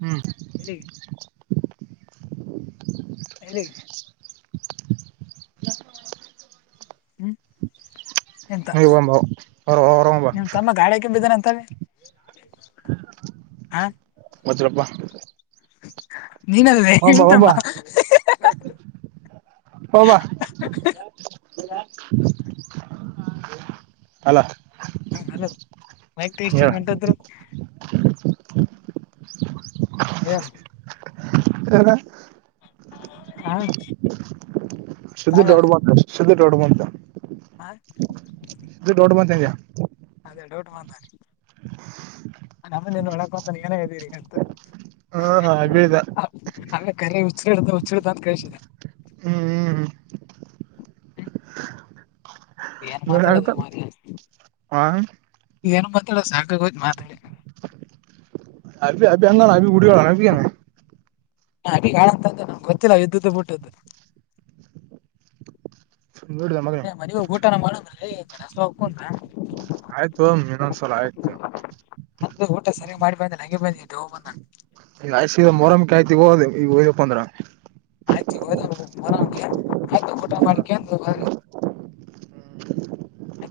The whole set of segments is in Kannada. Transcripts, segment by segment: ಹ್ಮ್ ಎಲ್ಲಿಗೆ ಹೇಳಲಿಿ ಹ್ಮ್ ಎಂತ ನೀ ಒಂಬ ಹೊರ ಹೊರಂಬ ಎ ತಮ್ಮ ಗಾಳಿ ಕೆಂಬಿದನೆಂತ ತ ಹ ಮತ್ತಪ್ಪ ನೀನಲ್ವೇ ಹಂಬ ನಿಮ್ ತಮ್ಮ ಹಂಬಾ ಹಬ ಅಲ ಹಲೋ ಮಕ್ ಇಷ್ಟಂಟದ್ರು ಹ ಎಲ್ಲ ಹ ಶುದ್ಧ ದೊಡ್ಡಬಂತ ಶುದ್ಧ ದೊಡ್ಡುವಂತ ಹ ಇದುಡ್ ದೊಡ್ಡ ಮಂದ ಹೆಂಗಗೆ ಅದೇ ಡೌಟ್ ಮಾಡಂದಾರಿ ನಮ್ದಿಂದ ಒಳಕೊ ಅಂತ ನೀ ಏನೇ ಇದ್ದೀರಿ ಅಂತ ಹಾ ಹಾ ಅ ಬಿದ ಆಮೇಲೆ ಕರೆ ಉಚ್ಚಡತ ಉಚ್ಚರತಾ ಕಸ ಹ್ಮ್ ಏನ್ ಹ್ಮ್ ಆಗ್ತ ಮಾತಾಡೋದು ಮಾರ ಹ ಏನ್ ಮಾತಾಡದು ಸಾ ಗಕ ಗಜ ಮಾದ ಅ ಅಭಿ ಅಂಗಣ ಅ ಗುಡಿಗಳ ಅ ಹ ಅ ಕಾಂತ ನಮ್ಗೆ ಗೊತ್ತಿಲ್ಲ ವ್ದ್ದ ಬಿಟ್ಟದ್ದು ನೋಡಿದ ಮಗನ ಮನಗ ಊಟನ ಮಾಡಂದ್ರ ಗಡಸ ಹಕು ಅಂದ್ರ ಆಯ್ತು ಇನ್ನೊಂದ್ಸಲ ಆಯ್ತು ಅಂದ ಊಟ ಸರಿ ಮಾಡಿ ಬಂದ ನಂಗಗೆ ಬಂದ ಹೋಗ ಬಂದಾನು ಇಲ್ಲ ಆ ಮೊರಮಿಕ ಆಯ್ತಿ ಹೋದ ಈಗ ೋ್ಪ್ಪ ಅಂದ್ರ ಆಯ್ತಗರ ಆಯ್ತು ಊಟ ಮಾಡ [inaudible]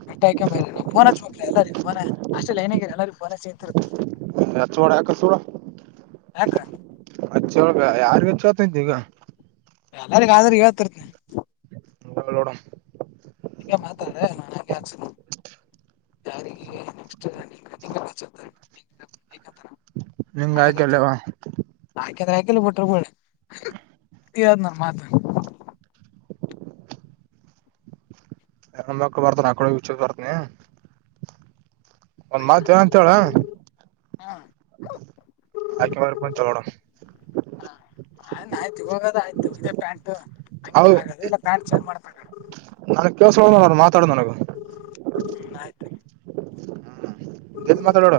ಕಟ್ಟ ಆ್ಕೊಂಡ ಬ ಫೋನ ಚ ಹೋ ಎಲ್ಲರಿ ಫೋನ ಅಷ್ಟೇ ಲೈನಗ ಎಲ್ಲಾರಿ ಫೋನೇಂತಿರ್ ಚವಾಡ ಕಚವಾಡ ಹಕ್ಕ ಹಚ್ಚ ಒಳಗ ಯಾರ್ಗ ಹೆಚ್ಚ ಆತಂತ ಈಗ ್ರೆ ಇವತ್ತರ್ತನ ೋಡ ಹಗ ಮಾತಾಡ ನಾನ್ ಹಾಗೆ ಹಾಕ್ಸಿದ ಯಾರಿಗೆ ನೆಸ್ ಬಂತರ ನಿಂಗಾಯ ಕೆಲ್ಲವಾ ಆಾಕಂದ್ರೆ ಆಾಕಲ್ ಬಿಟರುಬ ಇದ್ ನ ಮಾತ ಅಕ್ಕ ಬರ್ತ ನಾಕಳಿ ಹುಚ್ಚ ಬರ್ತನಿ ಒಂದ್ ಮಾತ್ ಏನ ಅಂತ ಹೇಳ ಹಾ ಆಾಕಿ ಮ್ರ ಚಲೋಡ ಹ ಆಯ್ತು ಹೋಗೋದ ಆಯ್ತು ಇದೇ ಪ್ಯಾಂಟ್ ಹಂಗ ಆಗ ಇಲ್ಲ ಪ್ಯಾಂಟ್ ಚೇಂಜ್ ಮಾಡ್ತ ಹ ನನ್ಗ್ ಕಲ್ಸ ಹೋರು ಮಾತಾಡ ನನಗ ಆಯ್ತು ಎಲ್ದ ಮಾತಾಡೋಡ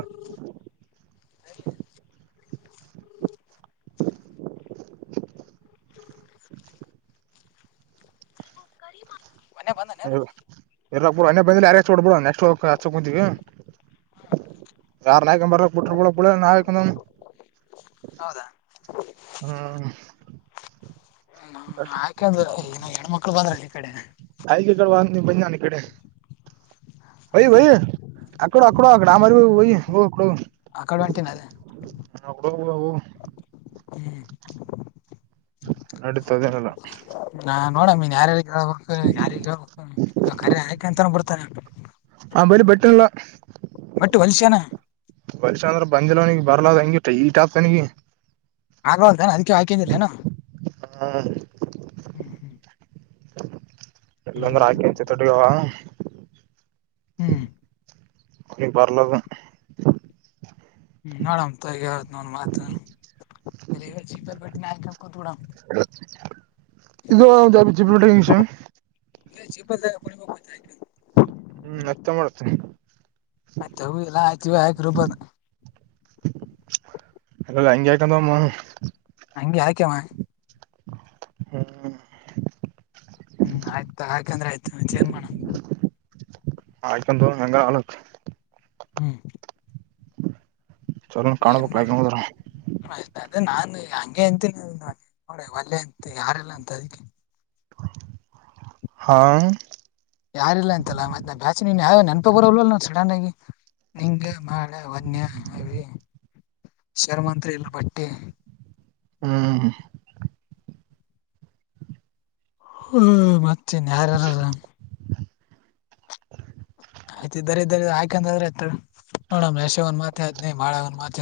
ಮನ್ನ ಬಂದನನು ಎರಾಕ್ಬ ಬಿಡ ಅನ್ನೇ ಬಂದ ಯಾರಚ್ಚ ಕೊಡ್ಬಡ ನೆಕ್ಸ್ಟ್ ಹಚ್ಚ ಕುಂತಿಗೆ ಯಾರ ನಕ ಬ ಪುಟ್ಟಳ ಪಳ ನಾಕಂದ ಹೌದಾ ಹಾ ಆಾಕಂದ್ರ ಇ ಎಡ್ ಮಕ್ಳು ಬಂದ್ರಲ್ಲಿ ಈ ಕಡೆ ಆಗ ಕ ಬಾಿಕೆ ಭೈ ಭೈ ಹ್ಮ್ ಅಕೋ ಅಕೋ ಆ ನಾಮ ವ ಅ ಕಡೆ ಎಂಟನ ಅದ ಓ ಹ್ಮ್ ಇತದೇನಲ್ಲ ಹಾ ನೋಡ ನೀನ್ ಯಾರ್ಯಾರೇಬೇಕು ಯಾರಿಿಗೆ ಹೇಳ್ಬೇಕು ಕರಿ ಆಯ್ಕ ಅಂತ ಬಿಡ್ತಾನ ಹ ಬಲಿಿ ಬೆೆಟ್ಟಲ್ಲ ಮಟ್ಟು ವಲಶಾನ ಬಂದಿಲ್ಲನಗ್ ಬರ್ಲ ಹಂಗಿ ಈಟ್ ಆಗ್ತನಿಗೆ ಆಗಂತಾನ ಅದಕ್ಕೆ ಹಾಕಿದ್ದಿಲ್ಲನ ಹ್ಮ್ ಹ್ಮ್ ಎಲ್ಲೊಂದ್ರೆ ಹಾಕಿಂಚ ತೊಡಗುವ ಹ್ಮ್ ಹ ಬರ್ಲ ಹ್ಮ್ ನೋಡಮ್ ತಗಿ ಹೇಳ್ತ್ ನೋಡ್ ಮಾತು ನಿನಾಯಕುೂಾ ಇದು ಜಾಪ ಬಿ ವಿಷ ಸಿ ಬ ಕೊಡಿ ಬ ಹ್ಮ್ ಅತ್ತ ಮಾಡುತ್ತ ಆಯ್ತು ಹಲ್ಲ ಆಯ್ತ ಆಯಕ ರರುಬ ಅ ಅಂಗಗೆ ಆಕಂದಮ್ಮ ಹೆಂಗೆ ಆಯ್ಕವಾ ಹ್ಮ್ ಹ್ಮ್ ಆಯ್ತ ಆಾ್ಕಂದ್ರೆ ಆಯ್ತು ಮಂಚ ಏನ್ ಮಾಡಣ ಆಕಂದು ಅಂಗ ಅಲ ಹ್ಮ್ ಚಲ ಕಾಣಬೇಕಕ್ ಹದ್ರ ಅದ ನಾನನ್ ಹಂಗೆ ಅಂತನೆ ನೋಡ ಒಲ್ಲೆ ಅಂತ ಯಾರೆಲ್ಲ ಅಂತ ಅದಕ್ಕೆ ಹಾ ಯಾರಿಲ್ಲ ಅಂತಲ್ಲ ಮತ್ತೆ ನ ಬ್ಯಾಚ ನೀನ್ ಯಾವ ನೆನಪ ಬರಲ್ಲ ನಾ ಸಡನ್ ಆಗಿ ನಿಂಗ ಮಾಡಳ ವನ್ಯ ಅರಿ ಶರ್ಮಂತ್ರಿ ಎಲ್ ಭಟ್ಟೆ ಹ್ಮ್ ಹ್ಮ್ ಮತ್ತೇನ್ ಯಾರ್ಯಾರದ ಆಯ್ತ ದರೀ ದರ ಹಯಕಂದ್ರೆ ಆತ ನೋಡಮ್ಮ ಎಷ್ಟ ಮ ಒ ಮಾತ ನ ಮಾಳಾವ ಮಾತ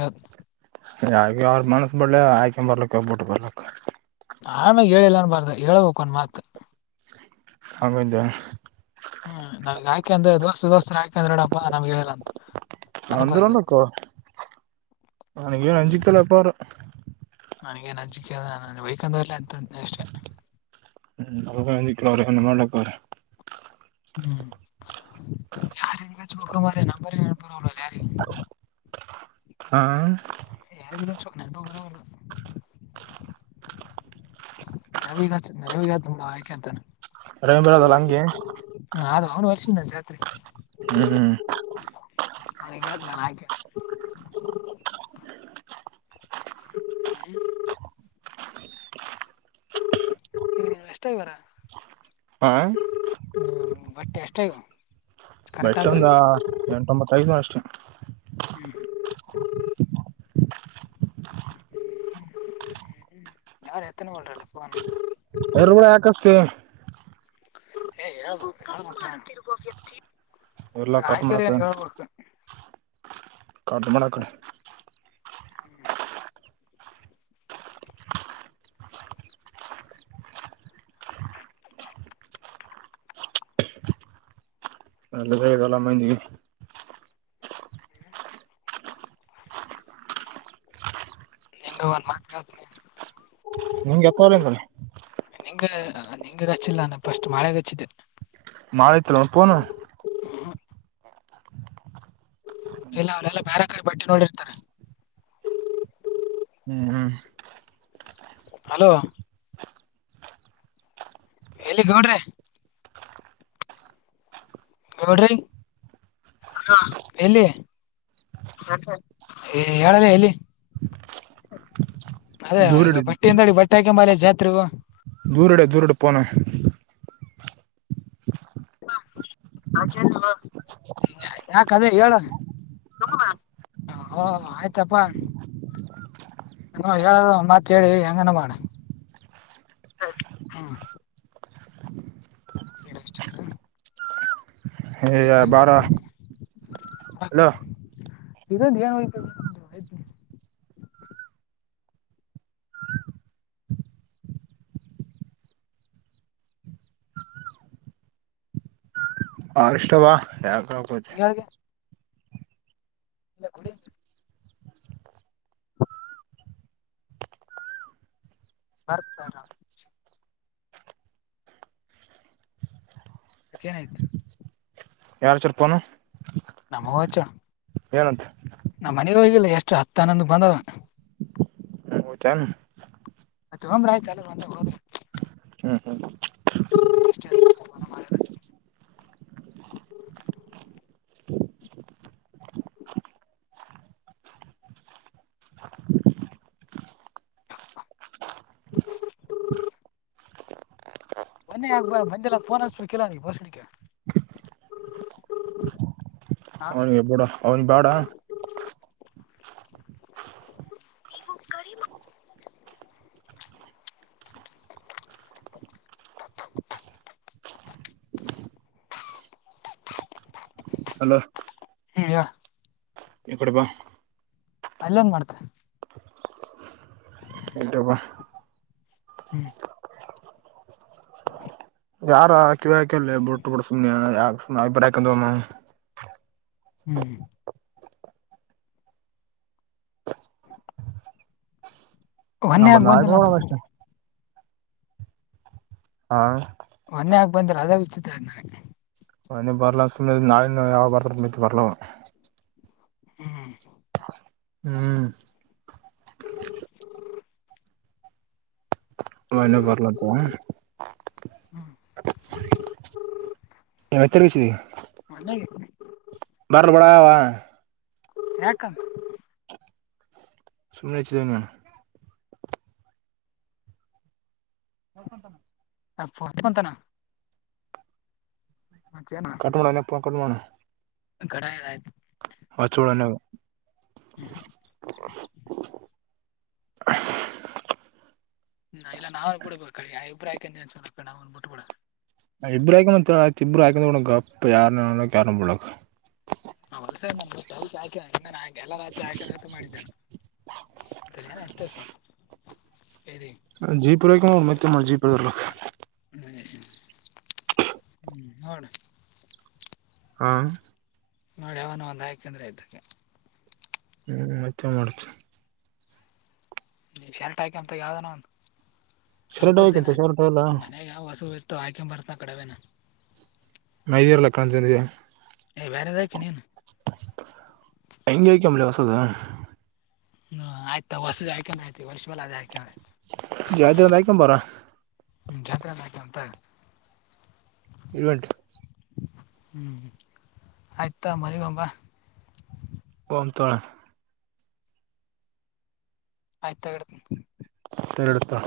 ಒಳ್ಳೆ ಆಯ್ಕೊ್ ಬರ್ಲಕ್ಕ ಒೋಗಬಿಟ್ಟು ಬರ್ಲಕ್ಕ ಆಮೇ ಹೇಳಿಲ್ಲ ಅನ್ ಬಾರ್ದ ಹೇಳ್ಬೇಕು ಒನ್ ಮಾತ್ ಹಂಗಂದು ಹ್ಮ್ ನಾವ್ ಹಾಕೆ ಅಂದ್ರೆ ದೋಸ್ಸ ದೋಸ್ತ್ ಹಾಕಿ ಕದ್ರಡಪ್ಪ ನಮ್ಗೆ ಹೇಳಿಲ್ಲ ಅಂತ ಅನಬಾರದು ನನಗೆ ಏನು ಅಂಜ ಕಲ್ಲಪ್ಪರ ನನಗೇನ್ ಅಜಿಕೆದ ವೈೇಕಂದ ಅಂತ ಅಷ್ಟೇ ಹ್ಮ್ ಅವಲ ಅವ್ರನ ಮಾಡ್ಲಕ್ಕ ಅವ್ರ ಹ್ಮ್ ಯಾರ ಹಕ ಮ್ರ ನ ಯಾರ ಹ ಯಾರ ಚ ನಪರಲ್ಲ ರವಿಗತ ರವಿಗ ಆಯಕತ ರ ಬರೋದಲ್ಲ ಹಂಗೆ ತ್ರಿ ಹ್ಮ್ ಹ್ಮ್ ಅ ಕಳ್ತ ನಾನ ಆಯ ಹ ಎಷ್ಟ ಇದವಾರ ಆ ಟೆಸ್ಟ್ಾಯಾ ಬಟ್ಸ ಒಂದ ಎಂಟೊಂಬತ್ತೈದನ ಅಷ್ಟೆ ಹ್ಮ್ ್ಮ್ಮ ಯಾರು ಎತ್ತನ ಮಾಡ್ರಲ್ಲ ಫೋನ್ ಎರಗರು ಯಾಕಷ್ಟೇ ಮಾಡತಿಗ ವ್ಯಕ್ತಿ ಎಲ್ಲ ಇವ ಕಟ್ ಆಯ್ಕರಿ ಏನ್ ಹೇಳ್ಬೇಕು ಕಟ ಮಾಡಳ ಕಡೆ ಅಲ್ಲ ಹೇಗಲ್ಲ ಮಂದಿಗೆ ಹೆಂಗ ಒನ್ ಮಾತ್ ಹೇಳ್ತನಿ ನಿಂ್ಗೆ ಎತ್ತವರೆನೆ ನಿಂಗ ನಿಂಗೆ ಹಚ್ಚಿಲ್ಲ ನಾನು ಫಸ್ಟ್ ಮಳೆಗ ಹಚ್ಚಿದ್ದೆ ಮಾಳತ್ನು ಪನು ಇಲ್ಲ ಅವಲ್ಲ ಎಲ್ಲ ಬೇರೆ ಕಡೆ ಬಟ್ಟೆ ನೋಡಿರ್ತಾರೆ ಹ್ಮ್ ಹ್ಮ್ ಹಲೋ ಎಲ್ಲಿ ಗೌಡ್ರೆ ಎವಡು ಹ ಎಲ್ಲಿ ಹೇಳದ ಎಲ್ಲಿ ಅದೇ ದೂರ ಈಗ ಇಡಿ ಬಟ್ಟೆಯಿಂದಡಿ ಬಟ್ಟೆ ಹಾಕಂಬಲೆೆ ಜಾತ್ರೆಗೂ ದೂರಡ ದೂರಡು ಪೋನ ಯಾಕದೇ ಹೇಳ ಹ ಆಯ್ತಪ್ಪಾ ನ ಹೇಳದು ಮತ್ ಹೇಳಿ ಹೆಂಗನ ಮಾಡಿ ಹಾ ಎಡ ಎಷ್ಟಾರ ಹ ಬಾರ ಅಲೋ [unintelligible] ಇದ ್ಯಾಾನ ವ ಹ ಇಷ್ಟಬಾ ಯಕ ಇಲ್ಲ ಕುಡ ಬರ್ತರ ಯಾಕೇನಾಯ್ತು ಯಾರು ಚರ್ಪನು ನಮವಾಚಾ ಏನಂತ ನಾ ಮನೆಗೆ ಹೋಗಿಲ್ಲ ಎಷ್ಟು ಹತ್ತ ಹನ್ನೊಂದ ಬಂದಾವ ಊಟನು ಅೆ ಹಮ್ರ ಆಯ್ತ ಅಲ್ಲ ಒಂದ ಹೋದ್ರ ಹ್ಮ್ ಹ್ಮ್ ಹ್ಮಷ್ಟ [inaudible] ಮೊನ್ನೆ ಆಗ್ಬ ಮಂದೆಲ್ಲ ಫೋನ್ ಹಸ್ಬೇಕಲ್ಲ ನೀ ಬಷಣಕ್ಕೆ ಅವನ್ಗೆ ಬೂಡ ಅವನ್ ಬಾಡ [unintelligible] ಇವು ಕ ತ ಹಲೋ ಹಾ ಎಡಬ ಅಲ್ಲ ನ್ ಮಾಡ್ತೆ ಟಪ್ಪ ಹ್ಮ್ ಯಾರಾ ಕಿವಿಾಕಲ್ಲ ಬಿಟ್ಟ ಕೊೂಡ ಸುಮ್ಯ ಯಾ ಸು ಅಿಬ್ರ ಹಾಕೊಂಡಮ್ಮ ಹ್ಮ್ ನಮ್ಮ ಮನ್ನಿಗ ನಾಳೆ ಬಂದಿಲ್ಲ ನೋಡೋಣ ತಪ್ಪು ಅಷ್ಟೇ ಹಾ ಮೊನ್ನೆ ಹಾಕ್ ಬಂದರ ಅದಾಗ ಉಚತ್ರ್ ನನಗೆ ಮನೆಿ ಬರ್ಲ ಸು ನಾಳ ಯಾವ ಬರ್ದ ಬರ್ಲವ ಹ್ಮ ಹ್ಮ್ [unintelligible] ವನ ಬರ್ಲಂತ ಹ್ಮ್ ಹೈತರೀಷಿದ ಹ ಅವ ಯಾಕಂತ [unintelligible] ಶುನ್ನ ತನ ಹಕಂತಾನ ಕಟ್ ಮಾಡೋಣಪ್ಪ ಕಟ್ ಮಾಡೋಣ ಕಡ ಆಯ್ತು ವಚುಳನ ಹ್ಮ್ [unintelligible] [unintelligible] ಹಾ ಇಲ್ಲ ನಾವನ್ ಬಿಡ್ಬೇಕ ಅಭಿಪ್ರ ಯಾಕ ನಾವನ್ ಬಿಟ್ಬಡ ಇಬ್ಬ ಹಾಕ ಮತ್ಯ ಇಬ್ರು ಹಾಕಂದ ಗಪ್ ಯಾರಕ್ ಯಾರ ಬಿಳಕ್ ಹಾಕ ಇನ್ನಾನು ಎಲ್ಲ ರಾತ್ ಹಾಕ ಅಂತ ಮಾಡಿದ್ದಾನೆ ಂತ ಎಂತೆ ಸವ ಜೀಪ್ ರಕ ಮತ್ತೆ ಮಾಡ ಜೀಪ್ರ್ಲ ಹ್ಮ ಹ ಹಾ ನೋಡ ಅವನ ಒಂದು ಯಾಕಂದ್ರೆ ಇದ್ದಕ್ಕೆ ಹ್ಮ್ ಮತ್ತೆ ಮಾಡತು ನೀ ಶೆಲ್ಟ್ ಹಾಕಂತ ಯಾವ್ದಾನ ಒಂದು ಶರ್ಟ್ ಹಾಕಂತ ಹಬ್ಬದೇನಾ ಶರ್ಟ್ ಎಲ್ಲ ಮನ್ಯಾಗ ಯಾವ ಹಸು ಇರ್ತ ಆಾ್ಕ ಬರ್ತನ ಕಡವೇನ ಮೈದರ್ಲ್ಲಕ್ಕಣಂತನಿದೆ ಏ ಬೇರೆದಕ ನೀನು ಹತದಾ ಹ್ಮ ಆಯ್ತಾ ಹೊಸದ ಆ್ಕ ಆಯ್ತು ವರ್ಷ ಬಲ್ಲ ಅದೆ ಆಕ ಜಾತಿ ಒಂದ್ ಹಾಕೊಂಬಾರ ಹ್ಮ ಜಾತ್ಾಕ ಅಂತ ಇರುವಂಟು ಹ್ಮ್ ಆಯ್ತಾ ಮರಿಗಂಬಾ ಹ ತೋಳ ಆಯ್ತ ತಗತ ಉತ್ತರತ